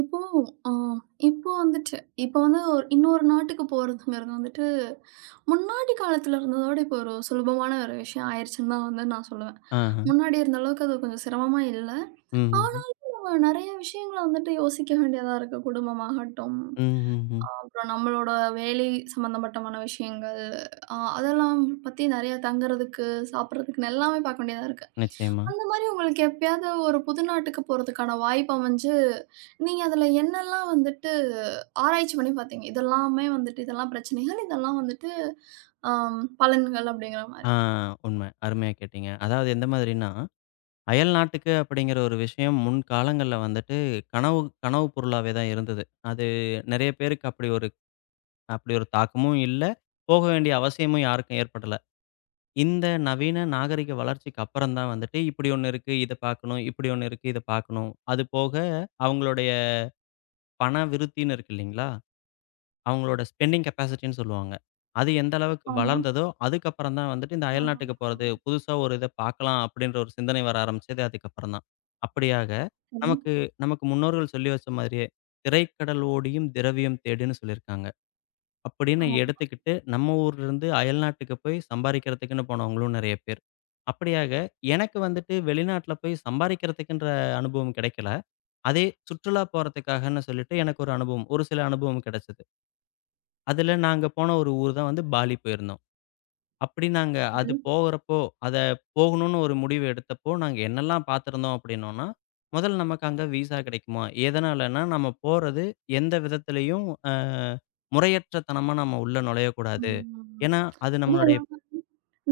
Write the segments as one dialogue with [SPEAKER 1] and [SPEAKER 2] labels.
[SPEAKER 1] இப்போ அ இப்போ வந்துட்டு இப்போ வந்து ஒரு இன்னொரு நாட்டுக்கு போறதுங்கிறது வந்துட்டு, முன்னாடி காலத்துல இருந்ததோட இப்போ ஒரு சுலபமான ஒரு விஷயம் ஆயிருச்சுன்னு தான் வந்து நான் சொல்லுவேன்.
[SPEAKER 2] ஆஹ.
[SPEAKER 1] முன்னாடி இருந்த அளவுக்கு அது கொஞ்சம் சிரமமா இல்ல.
[SPEAKER 2] ம்ஹ்ம்.
[SPEAKER 1] ஆனா நெறைய விஷயங்கள வந்துட்டு யோசிக்க வேண்டியதா இருக்கு. குடும்பமாகட்டும்,
[SPEAKER 2] ம்ஹ்ம்.
[SPEAKER 1] அப்புறம் நம்மளோட வேலை சம்மந்தப்பட்டமான விஷயங்கள், அதெல்லாம் பத்தி நெறைய தங்குறதுக்கு, சாப்பிடுறதுக்குன்னு எல்லாமே பார்க்க வேண்டியதா இருக்கு.
[SPEAKER 2] நிச்சயமா.
[SPEAKER 1] உங்களுக்கு எப்பயாவது ஒரு புது நாட்டுக்கு போறதுக்கான வாய்ப்பு அமைஞ்சு, நீங்க அதுல என்னெல்லாம் வந்துட்டு ஆராய்ச்சி பண்ணி பாத்தீங்க? இதெல்லாமே வந்துட்டு இதெல்லாம் பிரச்சனைகள், இதெல்லாம் வந்துட்டு பலன்கள் அப்படிங்கிற
[SPEAKER 2] ஆ
[SPEAKER 1] மாரி.
[SPEAKER 2] உண்மை. அருமையா கேட்டீங்க. அதாவது எந்த மாதிரின்னா, அயல் நாட்டுக்கு அப்படிங்கிற ஒரு விஷயம் முன் காலங்கள்ல வந்துட்டு கனவு கனவு பொருளாவே தான் இருந்தது. அது நெறைய பேருக்கு அப்படி ஒரு தாக்கமும் இல்ல. போக வேண்டிய அவசியமும் யாருக்கும் ஏற்படல. இந்த நவீன நாகரிக வளர்ச்சிக்கு அப்புறம் தான் வந்துட்டு இப்படி ஒண்ணு இருக்கு, இத பார்க்கணும். இப்படி ஒண்ணு இருக்கு, இத பார்க்கணும். அது போக அவங்களுடைய பண விருத்தின்னு இருக்கு இல்லைங்களா? அவங்களோட ஸ்பெண்டிங் கெப்பாசிட்டின்னு சொல்லுவாங்க. அது எந்த அளவுக்கு
[SPEAKER 1] ஆமா.
[SPEAKER 2] வளர்ந்ததோ, அதுக்கப்புறம் தான் வந்துட்டு இந்த
[SPEAKER 1] ஆ.
[SPEAKER 2] அயல் நாட்டுக்கு போறது, புதுசா ஒரு இத பார்க்கலாம் அப்படின்ற ஒரு சிந்தனை வர ஆரம்பிச்சது அதுக்கப்புறம் தான். அப்படியாக
[SPEAKER 1] சரி.
[SPEAKER 2] நமக்கு நமக்கு முன்னோர்கள் சொல்லி வச்ச மாதிரியே, "திரைக்கடல் ஓடியும் திரவியம் தேடுன்னு" சொல்லியிருக்காங்க.
[SPEAKER 1] ஆ.
[SPEAKER 2] அப்படின்னு எடுத்துக்கிட்டு நம்ம ஊர்லருந்து அயல் நாட்டுக்கு போய் சம்பாரிக்கிறதுக்குன்னு போனவங்களும் நெறைய பேர். அப்படியாக எனக்கு வந்துட்டு வெளிநாட்ல போய் சம்பாரிக்கிறதுக்குன்ற அனுபவம் கிடைக்கல. அதே சுற்றுலா போறதுக்காகன்னு சொல்லிட்டு எனக்கு ஒரு அனுபவம், ஒரு சில அனுபவம் கிடைச்சது. அதுல நாங்க போன ஒரு ஊர் தான் வந்து பாலி போயிருந்தோம். அப்படி நாங்க அது
[SPEAKER 1] சரி.
[SPEAKER 2] போகுறப்போ, அத போகணும்னு ஒரு முடிவு எடுத்தப்போ, நாங்க என்னெல்லாம் பார்த்திருந்தோம் அப்படின்னோம்னா, முதல்ல நமக்கு அங்க விசா கிடைக்குமா? எதனாலன்னா, நம்ம போறது எந்த விதத்திலயும் முறையற்ற தனமா நம்ம உள்ள நுழையக்கூடாது.
[SPEAKER 1] ம்.
[SPEAKER 2] ஏன்னா, அது
[SPEAKER 1] அதுவும்
[SPEAKER 2] நம்மளுடைய
[SPEAKER 1] இல்லாம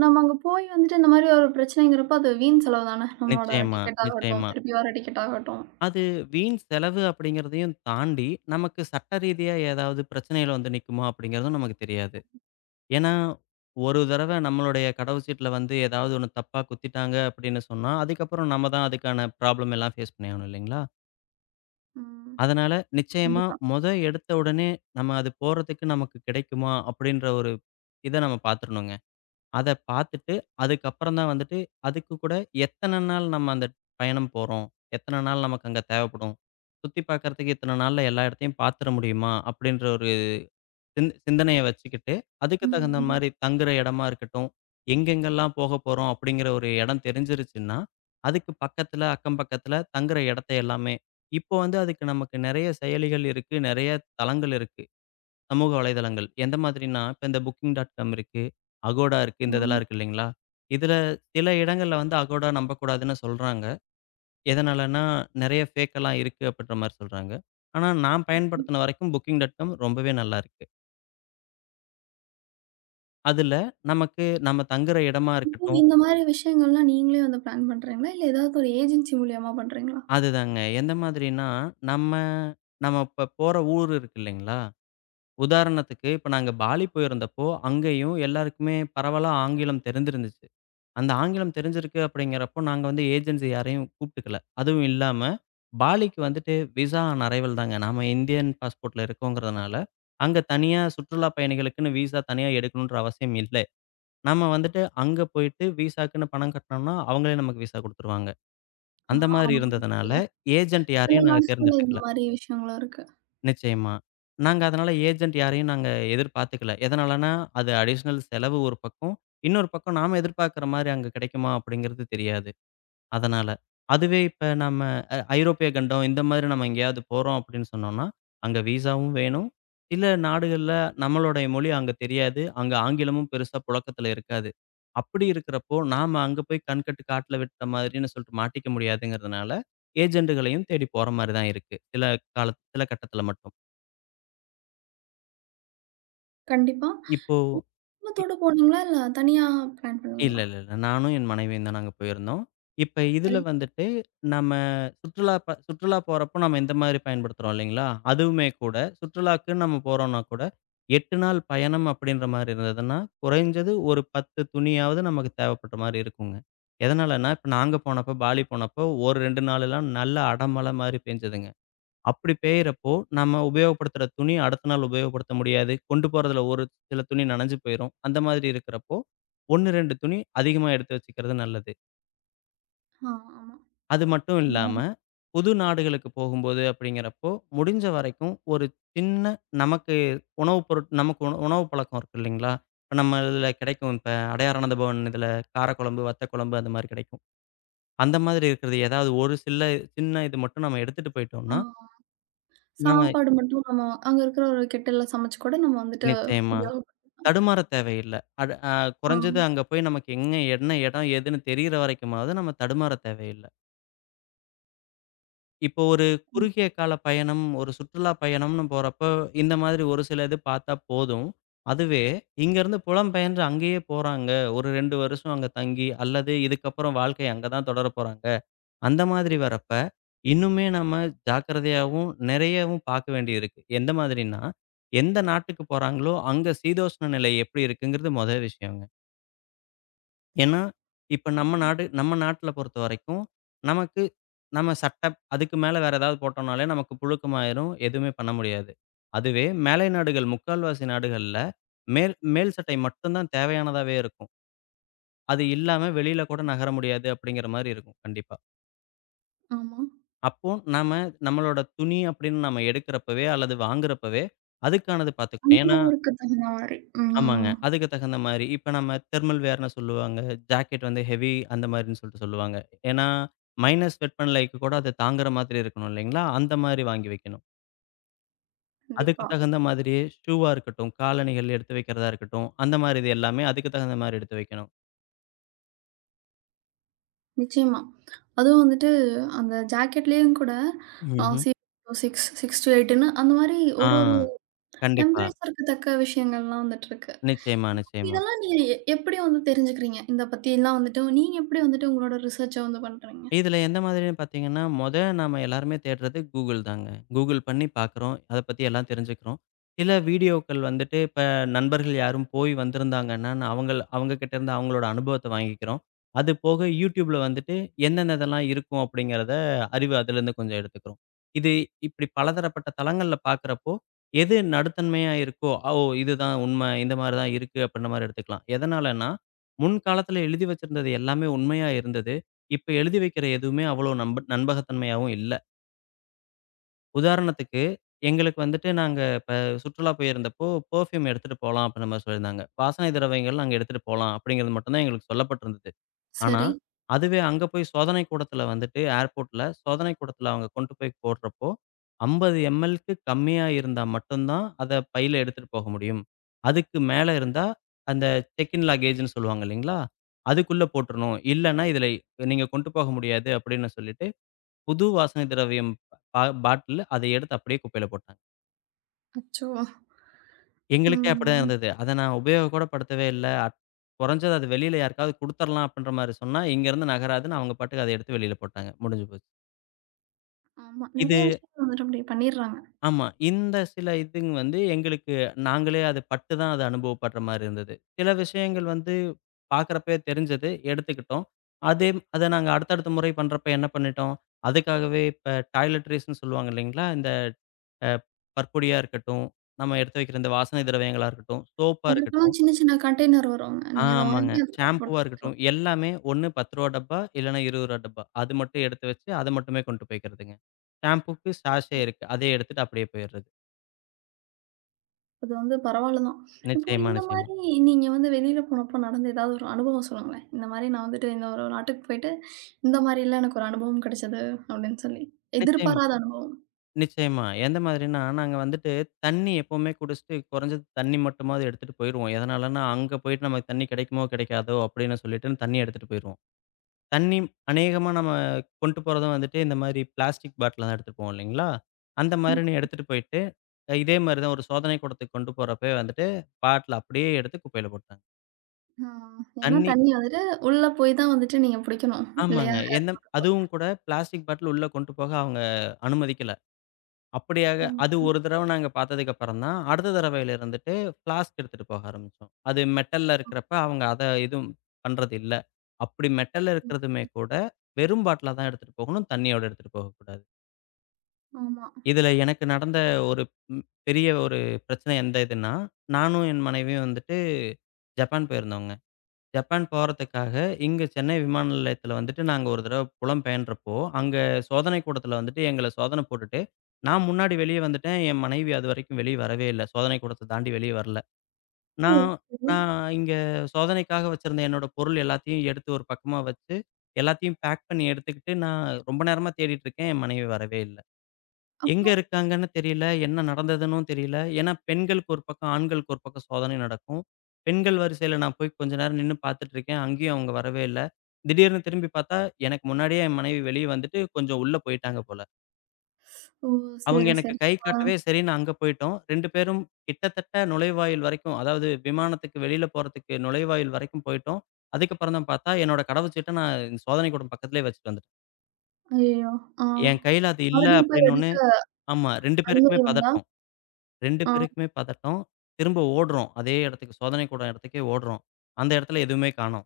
[SPEAKER 1] நம்ம அங்க போய் வந்துட்டு இந்த மாரி ஒரு பிரச்சனைங்கிறப்ப, அது வீண் செலவு தானே. நம்மளோட
[SPEAKER 2] நிச்சயமா,
[SPEAKER 1] டிக்கெட் ஆகட்டும்,
[SPEAKER 2] நிச்சயமா.
[SPEAKER 1] திருப்பி வர டிக்கெட் ஆகட்டும்.
[SPEAKER 2] அது வீண் செலவு அப்படிங்கிறதையும் தாண்டி, நமக்கு சட்ட ரீதியா ஏதாவது பிரச்சனையில வந்து நிக்குமா அப்படிங்கிறதும் நமக்கு தெரியாது. ஏன்னா, ஒரு தடவ நம்மளுடைய கடவுச்சீட்டுல வந்து ஏதாவது ஒண்ணு தப்பா குத்திட்டாங்க அப்படின்னு சொன்னா, அதுக்கப்புறம் நம்ம தான் அதுக்கான ப்ராப்ளம் எல்லாம் ஃபேஸ் பண்ணியாகணும் இல்லைங்களா?
[SPEAKER 1] ம்.
[SPEAKER 2] அதனால நிச்சயமா
[SPEAKER 1] கண்டிப்பா.
[SPEAKER 2] மொத எடுத்த உடனே நம்ம அது போடுறதுக்கு நமக்கு கிடைக்குமா? அப்படின்ற ஒரு இத நம்ம பார்த்துறணுங்க. அத பார்த்துட்டு அதுக்கப்புறம் தான் வந்துட்டு, அதுக்கு கூட எத்தன நாள் நம்ம அந்த பயணம் போறோம்? எத்தன நாள் நமக்கு அங்க தேவைப்படும்? சுத்தி பார்க்கறதுக்கு இத்தன நாள்ல எல்லா இடத்தையும் பார்த்துற முடியுமா? அப்படின்ற ஒரு சிந்தனைய வச்சுக்கிட்டு, அதுக்கு தகுந்த
[SPEAKER 1] ம்.
[SPEAKER 2] மாரி தங்குற இடமா இருக்கட்டும், எங்கெங்கெல்லாம் போக போறோம் அப்படிங்கிற ஒரு இடம் தெரிஞ்சிருச்சுன்னா, அதுக்கு பக்கத்துல, அக்கம் பக்கத்துல தங்குற இடத்த எல்லாமே இப்போ வந்து அதுக்கு நமக்கு நெறைய செயலிகள் இருக்கு, நெறைய தளங்கள் இருக்கு. சமூக வலைதளங்கள். எந்த மாதிரின்னா, இப்ப இந்த புக்கிங் டாட் காம் இருக்கு, அகோடா இருக்கு, இந்த இதெல்லாம்
[SPEAKER 1] ம்.
[SPEAKER 2] இருக்கு இல்லைங்களா? இதுல சில இடங்கள்ல வந்து அகோடா நம்பக்கூடாதுன்னு சொல்றாங்க. எதனாலன்னா, நெறைய ஃபேக் எல்லாம் இருக்கு அப்படின்ற மாரி சொல்றாங்க. ஆனா நான் பயன்படுத்தின வரைக்கும் புக்கிங் டாட் காம் ரொம்பவே நல்லா இருக்கு. அதுல நமக்கு நம்ம தங்குற இடமா
[SPEAKER 1] இப்போ
[SPEAKER 2] இருக்கட்டும்
[SPEAKER 1] இந்த மாரி விஷயங்கள்லாம் நீங்களே வந்து பிளான் பண்றீங்களா? இல்ல ஏதாவது ஒரு ஏஜென்சி மூலியமா பண்றீங்களா?
[SPEAKER 2] அதுதாங்க. எந்த மாதிரின்னா, நம்ம நம்ம இப்ப போற ஊர் இருக்கு இல்லைங்களா? உதாரணத்துக்கு இப்ப நாங்க பாலி போயிருந்தப்போ, அங்கேயும் எல்லாருக்குமே பரவலா ஆங்கிலம் தெரிஞ்சிருந்துச்சு. அந்த ஆங்கிலம் தெரிஞ்சிருக்கு அப்படிங்கிறப்போ, நாங்க வந்து ஏஜென்சி யாரையும் கூப்பிட்டுக்கல. அதுவும் இல்லாம, பாலிக்கு வந்துட்டு விசா ஆன் அரைவல் தாங்க. நாம இந்தியன் பாஸ்போர்ட்ல இருக்கோங்கிறதுனால, அங்க தனியா சுற்றுலா பயணிகளுக்குன்னு விசா தனியா எடுக்கணுன்ற அவசியம் இல்ல. நம்ம வந்துட்டு அங்க போயிட்டு விசாக்குன்னு பணம் கட்டுனோம்னா, அவங்களே நமக்கு விசா குடுத்துருவாங்க.
[SPEAKER 1] ஆ,
[SPEAKER 2] அந்த மாதிரி
[SPEAKER 1] ஆமாங்க.
[SPEAKER 2] இருந்ததுனால,
[SPEAKER 1] இல்ல
[SPEAKER 2] ஏஜென்ட்
[SPEAKER 1] சில
[SPEAKER 2] யாரையும் நாங்க
[SPEAKER 1] நாடுகள்ல இந்த
[SPEAKER 2] தேர்ந்தெடுத்துக்கல.
[SPEAKER 1] மாரி விஷயங்களும் இருக்கு.
[SPEAKER 2] நிச்சயமா. நாங்க அதனால ஏஜென்ட் யாரையும் நாங்க எதிர்பார்த்துக்கல. எதனாலன்னா, அது அடிஷனல் செலவு ஒரு பக்கம். இன்னொரு பக்கம் நாம எதிர்பார்க்கிற மாரி அங்க கிடைக்குமா? அப்படிங்கிறது தெரியாது. அதனால. அதுவே இப்ப நம்ம ஐரோப்பிய கண்டம் இந்த மாதிரி நம்ம எங்கேயாவது போறோம் அப்படின்னு சொன்னோம்னா, அங்க விசாவும் வேணும். சில நாடுகள்ல நம்மளுடைய மொழி அங்க தெரியாது. அங்க ஆங்கிலமும் பெருசா புழக்கத்துல இருக்காது. அப்படி இருக்கிறப்போ, நாம அங்க போய் கண்கட்டு காட்டுல விட்ட மாதிரின்னு சொல்லிட்டு மாட்டிக்க முடியாதுங்கிறதுனால, ஏஜெண்டுகளையும் தேடி போற மாரி தான் இருக்கு. சில கால சில கட்டத்துல மட்டும்.
[SPEAKER 1] கண்டிப்பா.
[SPEAKER 2] இப்போ
[SPEAKER 1] குடும்பத்தோட போனீங்களா? இல்ல தனியா பிளான்
[SPEAKER 2] இல்ல,
[SPEAKER 1] பண்ணீங்களா?
[SPEAKER 2] இல்ல, இல்ல. நானும் என் மனைவியும் தான் நாங்க போயிருந்தோம். இப்ப இதுல
[SPEAKER 1] சரி.
[SPEAKER 2] வந்துட்டு நம்ம சுற்றுலா போறப்போ நம்ம இந்த மாரி பயன்படுத்துறோம் இல்லைங்களா? அதுவுமே கூட சுற்றுலாக்குன்னு நம்ம போறோம்னா கூட 8 நாள் பயணம் அப்படின்ற மாரி இருந்ததுன்னா, குறைஞ்சது ஒரு 10 துணியாவது நமக்கு தேவைப்பட்ட மாரி இருக்குங்க. எதனாலன்னா, இப்ப நாங்க போனப்போ, பாலி போனப்போ ஒரு 2 நாளெல்லாம் நல்ல அடமழை மாரி பெஞ்சதுங்க. அப்படி பெய்யிறப்போ, நம்ம உபயோகப்படுத்துற துணி அடுத்த நாள் உபயோகப்படுத்த முடியாது. கொண்டு போறதுல ஒரு சில துணி நனஞ்சு போயிரும். அந்த மாதிரி இருக்கிறப்போ, 1, 2 துணி அதிகமா எடுத்து வச்சுக்கிறது நல்லது.
[SPEAKER 1] ஆ, ஆமா.
[SPEAKER 2] அது மட்டும் இல்லாம,
[SPEAKER 1] ம்.
[SPEAKER 2] புது நாடுகளுக்கு போகும்போது அப்படிங்கிறப்போ, முடிஞ்ச வரைக்கும் ஒரு சின்ன நமக்கு உணவு பொருட் நமக்கு உண உணவு பழக்கம் இருக்கு இல்லைங்களா? இப்ப நம்ம இதுல கிடைக்கும். இப்ப அடையாரானந்த பவன் இதுல காரக்குழம்பு, வத்த குழம்பு அந்த மாரி கிடைக்கும். அந்த மாதிரி இருக்கிறது ஏதாவது ஒரு சில சின்ன இது மட்டும் நம்ம எடுத்துட்டு
[SPEAKER 1] ஆ.
[SPEAKER 2] போயிட்டோம்னா, நம்ம
[SPEAKER 1] சாப்பாடு மட்டும் நம்ம அங்க இருக்கிற ஒரு கெட்டில்ல சமைச்சு கூட நம்ம வந்துட்டு
[SPEAKER 2] நிச்சயமா.
[SPEAKER 1] உபயோகப்
[SPEAKER 2] தடுமாறத் தேவையில்ல. அடு அ
[SPEAKER 1] ஆ,
[SPEAKER 2] குறைஞ்சது அங்க போய் நமக்கு எங்க என்ன இடம், ஏதுன்னு தெரியிற வரைக்குமாவது நம்ம தடுமாறத் தேவையில்ல. இப்போ ஒரு குறுகிய கால பயணம், ஒரு சுற்றுலா பயணம்னு போறப்போ, இந்த மாதிரி ஒரு சில இது பார்த்தா போதும். அதுவே இங்கருந்து புலம்பெயன்று அங்கேயே போறாங்க. ஒரு 2 வருஷம் அங்க தங்கி, அல்லது இதுக்கப்புறம் வாழ்க்கை அங்க தான் தொடரப் போறாங்க. அந்த மாதிரி வரப்ப, இன்னுமே நம்ம ஜாக்கிரதையாவும், நிறையவும் பார்க்க வேண்டியிருக்கு. எந்த மாதிரின்னா, எந்த நாட்டுக்கு போறாங்களோ, அங்க சீதோஷ்ண நிலை எப்படி இருக்குங்கிறது மொத விஷயங்க. ஏன்னா, இப்ப நம்ம
[SPEAKER 1] ஆ,
[SPEAKER 2] நாடு நம்ம நாட்ல பொறுத்தவரைக்கும், நமக்கு நம்ம சட்ட அதுக்கு மேல வேற ஏதாவது போட்டோம்னாலே நமக்கு புழுக்கமாயிரும். எதுவுமே பண்ண முடியாது. அதுவே மேலை நாடுகள் முக்கால்வாசி நாடுகள்ல, மேல் மேல் சட்டை மட்டும் தான் தேவையானதாவே இருக்கும். அது இல்லாம வெளியில கூட நகர முடியாது அப்படிங்கிற மாரி இருக்கும் கண்டிப்பா.
[SPEAKER 1] ஆமா.
[SPEAKER 2] அப்போ நாம நம்மளோட துணி அப்படின்னு நம்ம எடுக்கிறப்பவே அல்லது வாங்குறப்பவே, அதுக்கானது பார்த்துக்கணும்.
[SPEAKER 1] அந்த
[SPEAKER 2] ஏன்னா
[SPEAKER 1] ஊருக்கு தகுந்த மாரி.
[SPEAKER 2] ஆமாங்க.
[SPEAKER 1] ம்.
[SPEAKER 2] அதுக்கு தகுந்த மாரி, இப்ப நம்ம தெர்மல் வேர்ன்னு சொல்லுவாங்க. ஜாக்கெட் வந்து ஹெவி அந்த மாரின்னு சொல்லிட்டு சொல்லுவாங்க. ஏன்னா, மைனஸ் வெப்பநிலைக்கு கூட அது தாங்குற மாதிரி இருக்கணும் இல்லைங்களா? அந்த மாரி வாங்கி வைக்கணும். அதுக்கு
[SPEAKER 1] கண்டிப்பா.
[SPEAKER 2] தகுந்த மாதிரியே ஷூவா இருக்கட்டும், காலணிகள் எடுத்து வைக்கிறதா இருக்கட்டும், அந்த மாரி இது எல்லாமே அதுக்கு தகுந்த மாரி எடுத்து வைக்கணும்.
[SPEAKER 1] நிச்சயமா. அதுவும் வந்துட்டு அந்த ஜாக்கெட்லயும் கூட அ
[SPEAKER 2] ம்ஹ்ம்.
[SPEAKER 1] சி 6 டூ 8ன்னு அந்த மாரி
[SPEAKER 2] ஆ,
[SPEAKER 1] ஒரு ஒரு
[SPEAKER 2] கண்டிப்பா.
[SPEAKER 1] டெம்பரேச்சருக்கு தக்க விஷயங்கள்லாம் வந்துட்டு இருக்கு.
[SPEAKER 2] நிச்சயமா, நிச்சயமா.
[SPEAKER 1] இதெல்லாம் நீங்க எப்படி வந்து தெரிஞ்சுக்கிறீங்க? இத பத்தியெல்லாம் வந்துட்டு நீங்க எப்படி வந்துட்டு உங்களோட ரிசர்ச்ச வந்து பண்றீங்க?
[SPEAKER 2] இதில எந்த மாதிரின்னு பார்த்தீங்கன்னா, மொத நாம எல்லாருமே தேடுறது Google தாங்க. Google பண்ணி பார்க்குறோம். அத பத்தி எல்லாம் தெரிஞ்சுக்கிறோம். சில வீடியோக்கள் வந்துட்டு இப்ப நண்பர்கள் யாரும் போய் வந்திருந்தாங்கன்னா, அவங்க கிட்ட இருந்து அவங்களோட அனுபவத்த வாங்கிக்கிறோம். அது போக YouTubeல வந்துட்டு என்னென்ன இதெல்லாம் இருக்கும் அப்படிங்கிறத அறிவு அதிலருந்து கொஞ்சம் எடுத்துக்கிறோம். இது இப்படி பலதரப்பட்ட தளங்கள்ல பார்க்குறப்போ, எது நடுத்தன்மையா இருக்கோ, ஓ! இதுதான் உண்மை. இந்த மாரி தான் இருக்கு அப்படின்ற மாரி எடுத்துக்கலாம். எதனாலன்னா, முன்காலத்தில எழுதி வச்சிருந்தது எல்லாமே உண்மையா இருந்தது. இப்ப எழுதி வைக்கிற எதுவுமே அவ்வளோ நம்பகத்தன்மையாவும் இல்ல. உதாரணத்துக்கு, எங்களுக்கு வந்துட்டு நாங்க இப்ப சுற்றுலா போயிருந்தப்போ, பெர்ஃப்யூம் எடுத்துட்டு போலாம் அப்டின்ற மாரி சொல்லியிருந்தாங்க. வாசனை திரவியங்கள் நாங்க எடுத்துட்டு போலாம் அப்டிங்கிறது மட்டும் தான் எங்களுக்கு சொல்லப்பட்டிருந்தது. ஆனா,
[SPEAKER 1] சரி.
[SPEAKER 2] அதுவே அங்க போய் சோதனை கூடத்துல வந்துட்டு ஏர்போர்ட்ல சோதனை கூடத்துல அவங்க கொண்டு போய் போடுறப்போ, 50 எம்எல்க்கு கம்மியா இருந்தா மட்டும் தான் அத பையில எடுத்துட்டு போக முடியும். அதுக்கு மேல இருந்தா அந்த செக் இன் லேக்கேஜ்ன்னு சொல்லுவாங்க இல்லைங்களா? அதுக்குள்ள போட்டுறணும். இல்லன்னா இதுல நீங்க கொண்டு போக முடியாது அப்டின்னு சொல்லிட்டு புது வாசனை திரவியம் பாட்டில் அத எடுத்து அப்படியே குப்பையில போட்டாங்க.
[SPEAKER 1] அச்சோ!
[SPEAKER 2] எங்களுக்கே அப்படிதான்
[SPEAKER 1] ம்.
[SPEAKER 2] இருந்தது. அத நான் உபயோகப்படுத்தவே இல்ல. குறைஞ்சது அது வெளியில யாருக்காவது குடுத்துரலாம் அப்படின்ற மாரி சொன்னா, இங்கருந்து நகராதுன்னு அவங்க பாட்டுக்கு அத எடுத்து வெளியில போட்டாங்க. முடிஞ்சு போச்சு.
[SPEAKER 1] ஆமா.
[SPEAKER 2] இது
[SPEAKER 1] நெறைய விஷயங்கள் வந்துட்டு அப்படி பண்ணிடுறாங்க.
[SPEAKER 2] ஆமா. இந்த சில இதுங்க வந்து எங்களுக்கு நாங்களே அது பட்டு தான் அது அனுபவப்படுற மாரி இருந்தது. சில விஷயங்கள் வந்து பார்க்குறப்பயே தெரிஞ்சது, எடுத்துக்கிட்டோம். அதே அத நாங்க அடுத்தடுத்த முறை பண்றப்ப என்ன பண்ணிட்டோம், அதுக்காகவே இப்ப டாய்லெட்ரீஸ்ன்னு சொல்லுவாங்க இல்லைங்களா? இந்த அ பற்பொடியா இருக்கட்டும், நம்ம எடுத்து வைக்கிற இந்த வாசனை திரவியங்களா இருக்கட்டும், சோப்பா
[SPEAKER 1] அதற்கெல்லாம்
[SPEAKER 2] இருக்கட்டும்
[SPEAKER 1] சின்ன சின்ன கண்டெய்னர் வருங்க. நீங்க அத
[SPEAKER 2] ஆமாங்க.
[SPEAKER 1] வாங்கி அதுல போட்டு
[SPEAKER 2] ஷாம்பூவா இருக்கட்டும்,
[SPEAKER 1] வச்சுக்கலாம்.
[SPEAKER 2] எல்லாமே ஒண்ணு ரூ. 10 டப்பா, இல்லன்னா ரூ. 20 டப்பா. அது மட்டும் எடுத்து வச்சு, அத மட்டுமே கொண்டு போய்க்கிறதுங்க. ஷாம்பூக்கு சாஷே இருக்கு. அதே எடுத்துட்டு அப்படியே போயிறது.
[SPEAKER 1] அது வந்து பரவாயில்ல தான். இப்போ
[SPEAKER 2] நிச்சயமா,
[SPEAKER 1] இந்த
[SPEAKER 2] நிச்சயமா.
[SPEAKER 1] மாரி நீங்க வந்து வெளியில போனப்போ நடந்த ஏதாவது ஒரு அனுபவம் சொல்லுங்களேன். இந்த மாரி நான் வந்துட்டு இந்த ஒரு நாட்டுக்கு போயிட்டு, இந்த மாரிலாம் எனக்கு ஒரு அனுபவம் கிடைச்சது அப்படின்னு சொல்லி.
[SPEAKER 2] நிச்சயம்
[SPEAKER 1] எதிர்பாராத அனுபவம்.
[SPEAKER 2] நிச்சயமா. எந்த மாதிரின்னா, நாங்க வந்துட்டு தண்ணி எப்பவுமே குடிச்சுட்டு, குறைஞ்சது தண்ணி மட்டுமாவது எடுத்துட்டு போயிருவோம். எதனாலன்னா, அங்க போயிட்டு நமக்கு தண்ணி கிடைக்குமோ, கிடைக்காதோ அப்படின்னு சொல்லிட்டுன்னு தண்ணி எடுத்துட்டு போயிருவோம். தண்ணி அநேகமா நம்ம கொண்டு போறதும் வந்துட்டு இந்த மாதிரி பிளாஸ்டிக் பாட்டில் தான் எடுத்துட்டு போவோம் இல்லைங்களா? அந்த மாதிரின்னு எடுத்துட்டு போயிட்டு, இதே மாதிரி தான் ஒரு சோதனை கூடத்துக்கு கொண்டு போறப்பயே வந்துட்டு பாட்டில் அப்படியே எடுத்து குப்பையில போட்டாங்க.
[SPEAKER 1] ம். ஏன்னா
[SPEAKER 2] தண்ணி
[SPEAKER 1] தண்ணி வந்துட்டு உள்ள போய் தான் வந்துட்டு நீங்க புடிக்கணும். இல்லையா?
[SPEAKER 2] ஆமாங்க. எந்த அதுவும் கூட பிளாஸ்டிக் பாட்டில் உள்ள கொண்டு போக அவங்க அனுமதிக்கல. அப்படியாக அது ஒரு தடவ நாங்க பார்த்ததுக்கு அப்புறம் தான், அடுத்த தடவையில இருந்துட்டு ஃப்ளாஸ்க் எடுத்துட்டு போக ஆரம்பிச்சோம். அது மெட்டல்ல இருக்கிறப்ப அவங்க அத எதுவும் பண்றது இல்ல. அப்படி மெட்டல்ல இருக்கிறதுமே கூட வெறும் பாட்டிலா தான் எடுத்துட்டு போகணும். தண்ணியோட எடுத்துட்டு போகக்கூடாது.
[SPEAKER 1] ஆமா.
[SPEAKER 2] இதுல எனக்கு நடந்த ஒரு ம் பெரிய ஒரு பிரச்சனை எந்த இதுன்னா, நானும் என் மனைவியும் வந்துட்டு ஜப்பான் போயிருந்தோங்க. ஜப்பான் போறதுக்காக இங்க சென்னை விமான நிலையத்துல வந்துட்டு நாங்க ஒரு தடவ புலம்பெயன்றப்போ, அங்க சோதனை கூடத்துல வந்துட்டு எங்கள சோதனை போட்டுட்டு, நான் முன்னாடி வெளிய வந்துட்டேன். என் மனைவி அதுவரைக்கும் வெளிய வரவே இல்ல. சோதனை கூடத்த தாண்டி வெளிய வரல.
[SPEAKER 1] ஓ!
[SPEAKER 2] நான்
[SPEAKER 1] சரி.
[SPEAKER 2] நான் இங்க சோதனைக்காக வச்சிருந்த என்னோட பொருள் எல்லாத்தையும் எடுத்து ஒரு பக்கமா வச்சு, எல்லாத்தையும் பேக் பண்ணி எடுத்துக்கிட்டு, நான் ரொம்ப நேரமா தேடிட்டு இருக்கேன். என் மனைவி வரவே இல்ல. எங்க
[SPEAKER 1] அப்புறம்?
[SPEAKER 2] இருக்காங்கன்னு தெரியல. என்ன நடந்ததுன்னும் தெரியல. ஏன்னா, பெண்களுக்கு ஒரு பக்கம், ஆண்களுக்கு ஒரு பக்கம் சோதனை நடக்கும். பெண்கள் வரிசையில நான் போய் கொஞ்ச நேரம் நின்னு பார்த்துட்டு இருக்கேன். அங்கேயும் அவங்க வரவே இல்ல. திடீர்னு திரும்பி பார்த்தா, எனக்கு முன்னாடியே என் மனைவி வெளிய வந்துட்டு கொஞ்சம் உள்ள போயிட்டாங்க போல.
[SPEAKER 1] ஓ!
[SPEAKER 2] அவங்க
[SPEAKER 1] சரி,
[SPEAKER 2] எனக்கு
[SPEAKER 1] சரி.
[SPEAKER 2] கை
[SPEAKER 1] ஆ.
[SPEAKER 2] காட்டவே சரின்னு அங்க போயிட்டோம். 2 பேரும் கிட்டத்தட்ட நுழைவாயில் வரைக்கும், அதாவது விமானத்துக்கு வெளியில போறதுக்கு நுழைவாயில் வரைக்கும் போயிட்டோம். அதுக்கப்புறம் தான் பார்த்தா, என்னோட கடவுச்சீட்ட நான் சோதனைக்கூடம் பக்கத்திலேயே வச்சுட்டு வந்துட்டேன்.
[SPEAKER 1] ஐயய்யோ! ஆ.
[SPEAKER 2] என் கையில அது இல்ல
[SPEAKER 1] மறுபடியும் போய்
[SPEAKER 2] அப்படின்னோனே
[SPEAKER 1] எடுக்க
[SPEAKER 2] ஆமா 2 பேருக்குமே
[SPEAKER 1] அனுமதி உண்டா?
[SPEAKER 2] பதட்டம். 2
[SPEAKER 1] ஆ.
[SPEAKER 2] பேருக்குமே பதட்டம். திரும்ப ஓடுறோம். அதே இடத்துக்கு சோதனை கூடம் இடத்துக்கே ஓடுறோம். அந்த இடத்துல எதுவுமே காணோம்.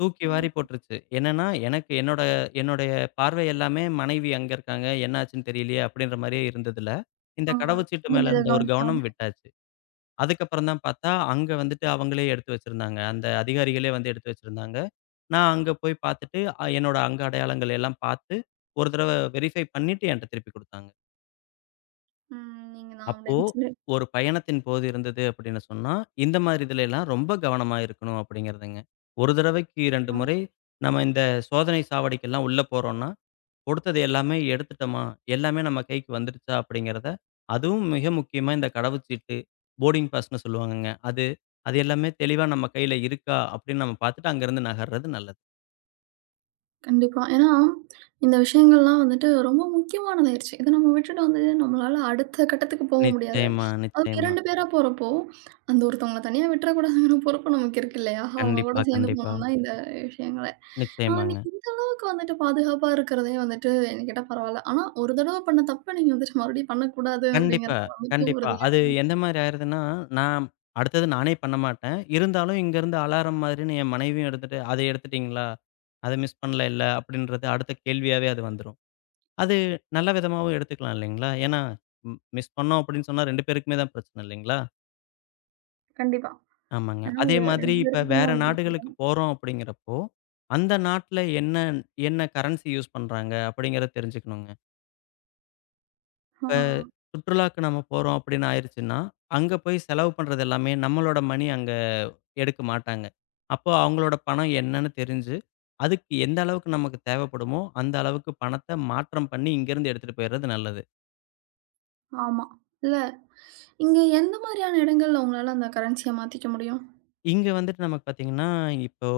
[SPEAKER 2] தூக்கி
[SPEAKER 1] ஓ!
[SPEAKER 2] வாரி போட்டுருச்சு. என்னன்னா, எனக்கு என்னுடைய பார்வை எல்லாமே மனைவி அங்க இருக்காங்க. என்னாச்சுன்னு தெரியலையே! அப்படின்ற மாரியே இருந்ததுல, இந்த
[SPEAKER 1] ஆ.
[SPEAKER 2] கடவுச்சீட்டு
[SPEAKER 1] அதுல
[SPEAKER 2] மேல
[SPEAKER 1] இத
[SPEAKER 2] இருந்த ஒரு
[SPEAKER 1] கவனிக்காம.
[SPEAKER 2] கவனம் விட்டாச்சு. அதுக்கப்புறம் தான் பார்த்தா, அங்க வந்துட்டு அவங்களே எடுத்து வச்சிருந்தாங்க. அந்த அதிகாரிகளே வந்து எடுத்து வச்சிருந்தாங்க. நான் அங்க போய் பார்த்துட்டு, என்னோட அங்க அடையாளங்கள் எல்லாம் பார்த்து, ஒரு தடவ வெரிஃபை பண்ணிட்டு என்ட்ட திருப்பி குடுத்தாங்க.
[SPEAKER 1] ம். நீங்கதான்
[SPEAKER 2] அப்போ
[SPEAKER 1] அப்படின்னு சொல்லி.
[SPEAKER 2] ஒரு பயணத்தின் போது இருந்தது அப்படின்னு சொன்னா, இந்த மாரி இதுலலாம் ரொம்ப கவனமா இருக்கணும் அப்படிங்கிறதுங்க. ஒரு தடவைக்கு 2
[SPEAKER 1] ஆ.
[SPEAKER 2] முறை நம்ம இந்த சோதனை சாவடிக்கெல்லாம் உள்ள போறோம்னா, கொடுத்தது எல்லாமே எடுத்துட்டோமா? எல்லாமே நம்ம கைக்கு வந்துடுச்சா? அப்படிங்கிறத அதுவும் மிக முக்கியமா இந்த கடவுச்சீட்டு, போர்டிங் பாஸ்ன்னு சொல்லுவாங்கங்க. அது அது எல்லாமே தெளிவா நம்ம கையில இருக்கா? அப்படின்னு நம்ம பார்த்துட்டு அங்கருந்து நகர்றது நல்லது.
[SPEAKER 1] கண்டிப்பா. ஏன்னா, இந்த விஷயங்கள்லாம் வந்துட்டு ரொம்ப முக்கியமானதாயிருச்சு. இத நம்ம விட்டுட்டு வந்து நம்மளால அடுத்த கட்டத்துக்கு
[SPEAKER 2] ம்.
[SPEAKER 1] போக முடியாது.
[SPEAKER 2] நிச்சயமா,
[SPEAKER 1] அதுவும்
[SPEAKER 2] நிச்சயமா.
[SPEAKER 1] 2 பேரா போறப்போ, அந்த ஒருத்தவங்கள தனியா விட்டுறக்கூடாதுங்கிற பொறுப்பு நமக்கு இருக்கு இல்லையா? அவங்க
[SPEAKER 2] கண்டிப்பா,
[SPEAKER 1] கூட சேர்ந்து
[SPEAKER 2] கண்டிப்பா.
[SPEAKER 1] போகணும்னா இந்த விஷயங்கள. ஆ நீ
[SPEAKER 2] நிச்சயமாங்க.
[SPEAKER 1] நமக்கு வந்துட்டு பாதுகாப்பா இருக்கிறதே வந்துட்டு என்ன கேட்டா பரவால்ல. ஆனா, ஒரு தடவ பண்ண தப்ப நீங்க வந்துட்டு மறுபடியும் பண்ணக்கூடாது
[SPEAKER 2] கண்டிப்பா,
[SPEAKER 1] அப்படிங்கிறது வந்துட்டு
[SPEAKER 2] கண்டிப்பா.
[SPEAKER 1] உறுதியா
[SPEAKER 2] அது
[SPEAKER 1] இருக்கு.
[SPEAKER 2] எந்த மாரி ஆயிருதுன்னா, நான் அடுத்தது நானே பண்ண மாட்டேன். இருந்தாலும் இங்கருந்து அலாரம் மாதிரின்னு என் மனைவியும் எடுத்துட்டு, "அத எடுத்துட்டீங்களா? அத மிஸ் பண்ணலைல்ல?" அப்படின்றது அடுத்த கேள்வியாவே அது வந்துரும். அது நல்ல விதமாவும் எடுத்துக்கலாம் இல்லைங்களா? ஏன்னா, மிஸ் பண்ணோம் அப்படின்னு சொன்னா 2 பேருக்குமே தான் பிரச்சனை இல்லைங்களா?
[SPEAKER 1] கண்டிப்பா.
[SPEAKER 2] ஆமாங்க.
[SPEAKER 1] ஏன்னா,
[SPEAKER 2] அதே
[SPEAKER 1] ஒரு
[SPEAKER 2] மாதிரி
[SPEAKER 1] 2
[SPEAKER 2] இப்ப
[SPEAKER 1] பேத்துக்குமே
[SPEAKER 2] வேற
[SPEAKER 1] வந்துட்டு
[SPEAKER 2] நாடுகளுக்கு
[SPEAKER 1] புரியும்.
[SPEAKER 2] போறோம் அப்படிங்கிறப்போ, அந்த நாட்ல என்ன என்ன கரன்சி யூஸ் பண்றாங்க அப்படிங்கிறத தெரிஞ்சுக்கணுங்க.
[SPEAKER 1] ஆ,
[SPEAKER 2] சுற்றுலாக்கு நம்ம போறோம் அப்படின்னு ஆயிருச்சுன்னா, அங்க போய் செலவு பண்றது எல்லாமே நம்மளோட மணி அங்க எடுக்க மாட்டாங்க. அப்போ அவங்களோட பணம் என்னன்னு தெரிஞ்சு, அதுக்கு எந்த அளவுக்கு நமக்கு தேவைப்படுமோ, அந்த அளவுக்கு பணத்த மாற்றம் பண்ணி இங்கேருந்து எடுத்துட்டு போயிறது நல்லது.
[SPEAKER 1] ஆமா. இல்ல இங்க எந்த மாதிரியான இடங்கள்ல உங்களால அந்த கரன்சிய மாத்திக்க முடியும்?
[SPEAKER 2] இங்க வந்துட்டு நமக்கு பார்த்தீங்கன்னா, இப்போ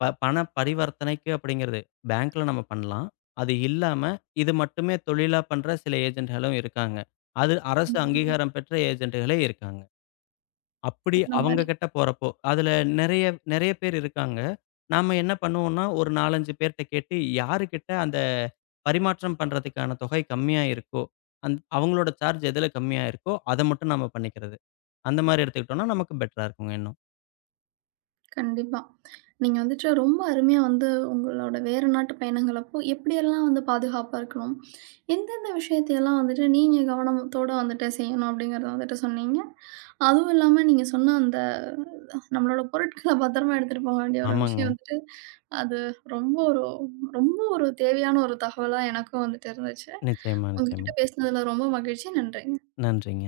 [SPEAKER 2] பண பரிவர்த்தனைக்கு அப்படிங்கிறது பேங்க்ல நம்ம பண்ணலாம். அது இல்லாம இது மட்டுமே தொழிலா பண்ற சில ஏஜென்ட்களும் இருக்காங்க. அது அரசு
[SPEAKER 1] ம்.
[SPEAKER 2] அங்கீகாரம் பெற்ற ஏஜென்ட்களே இருக்காங்க. அப்படி
[SPEAKER 1] அந்த
[SPEAKER 2] அவங்க
[SPEAKER 1] மாரி.
[SPEAKER 2] கிட்ட போறப்போ, அதுல நெறைய நெறைய பேர் இருக்காங்க. நாம என்ன பண்ணுவோம்னா, ஒரு 4, 5 பேர்ட்ட கேட்டு யாருகிட்ட அந்த பரிமாற்றம் பண்றதுக்கான தொகை கம்மியா இருக்கோ, அவங்களோட சார்ஜ் எதுல கம்மியா இருக்கோ, அத மட்டும் நாம பண்ணிக்கிறது. அந்த மாரி எடுத்துக்கிட்டோம்னா, நமக்கு பெட்டரா இருக்குங்க இன்னும்.
[SPEAKER 1] கண்டிப்பா. நீங்க வந்துட்டு ரொம்ப அருமையா வந்து உங்களோட வேற நாட்டு பயணங்களப்போ எப்படியெல்லாம் வந்து பாதுகாப்பா இருக்கணும், எந்தெந்த விஷயத்தையெல்லாம் வந்துட்டு நீங்க கவனத்தோட வந்துட்டு செய்யணும் அப்படிங்கிறத வந்துட்டு சொன்னீங்க. அதுவும் இல்லாம நீங்க சொன்ன அந்த நம்மளோட பொருட்கள பத்திரமா எடுத்துட்டு போக வேண்டிய ஒரு
[SPEAKER 2] ஆமாங்க.
[SPEAKER 1] விஷயம் வந்துட்டு, அது ரொம்ப ஒரு ரொம்ப ஒரு தேவையான ஒரு தகவலா எனக்கும் வந்துட்டு இருந்துச்சு.
[SPEAKER 2] நிச்சயமா, நிச்சயமா.
[SPEAKER 1] உங்ககிட்ட பேசினதுல ரொம்ப மகிழ்ச்சி. நன்றிங்க.
[SPEAKER 2] நன்றிங்க.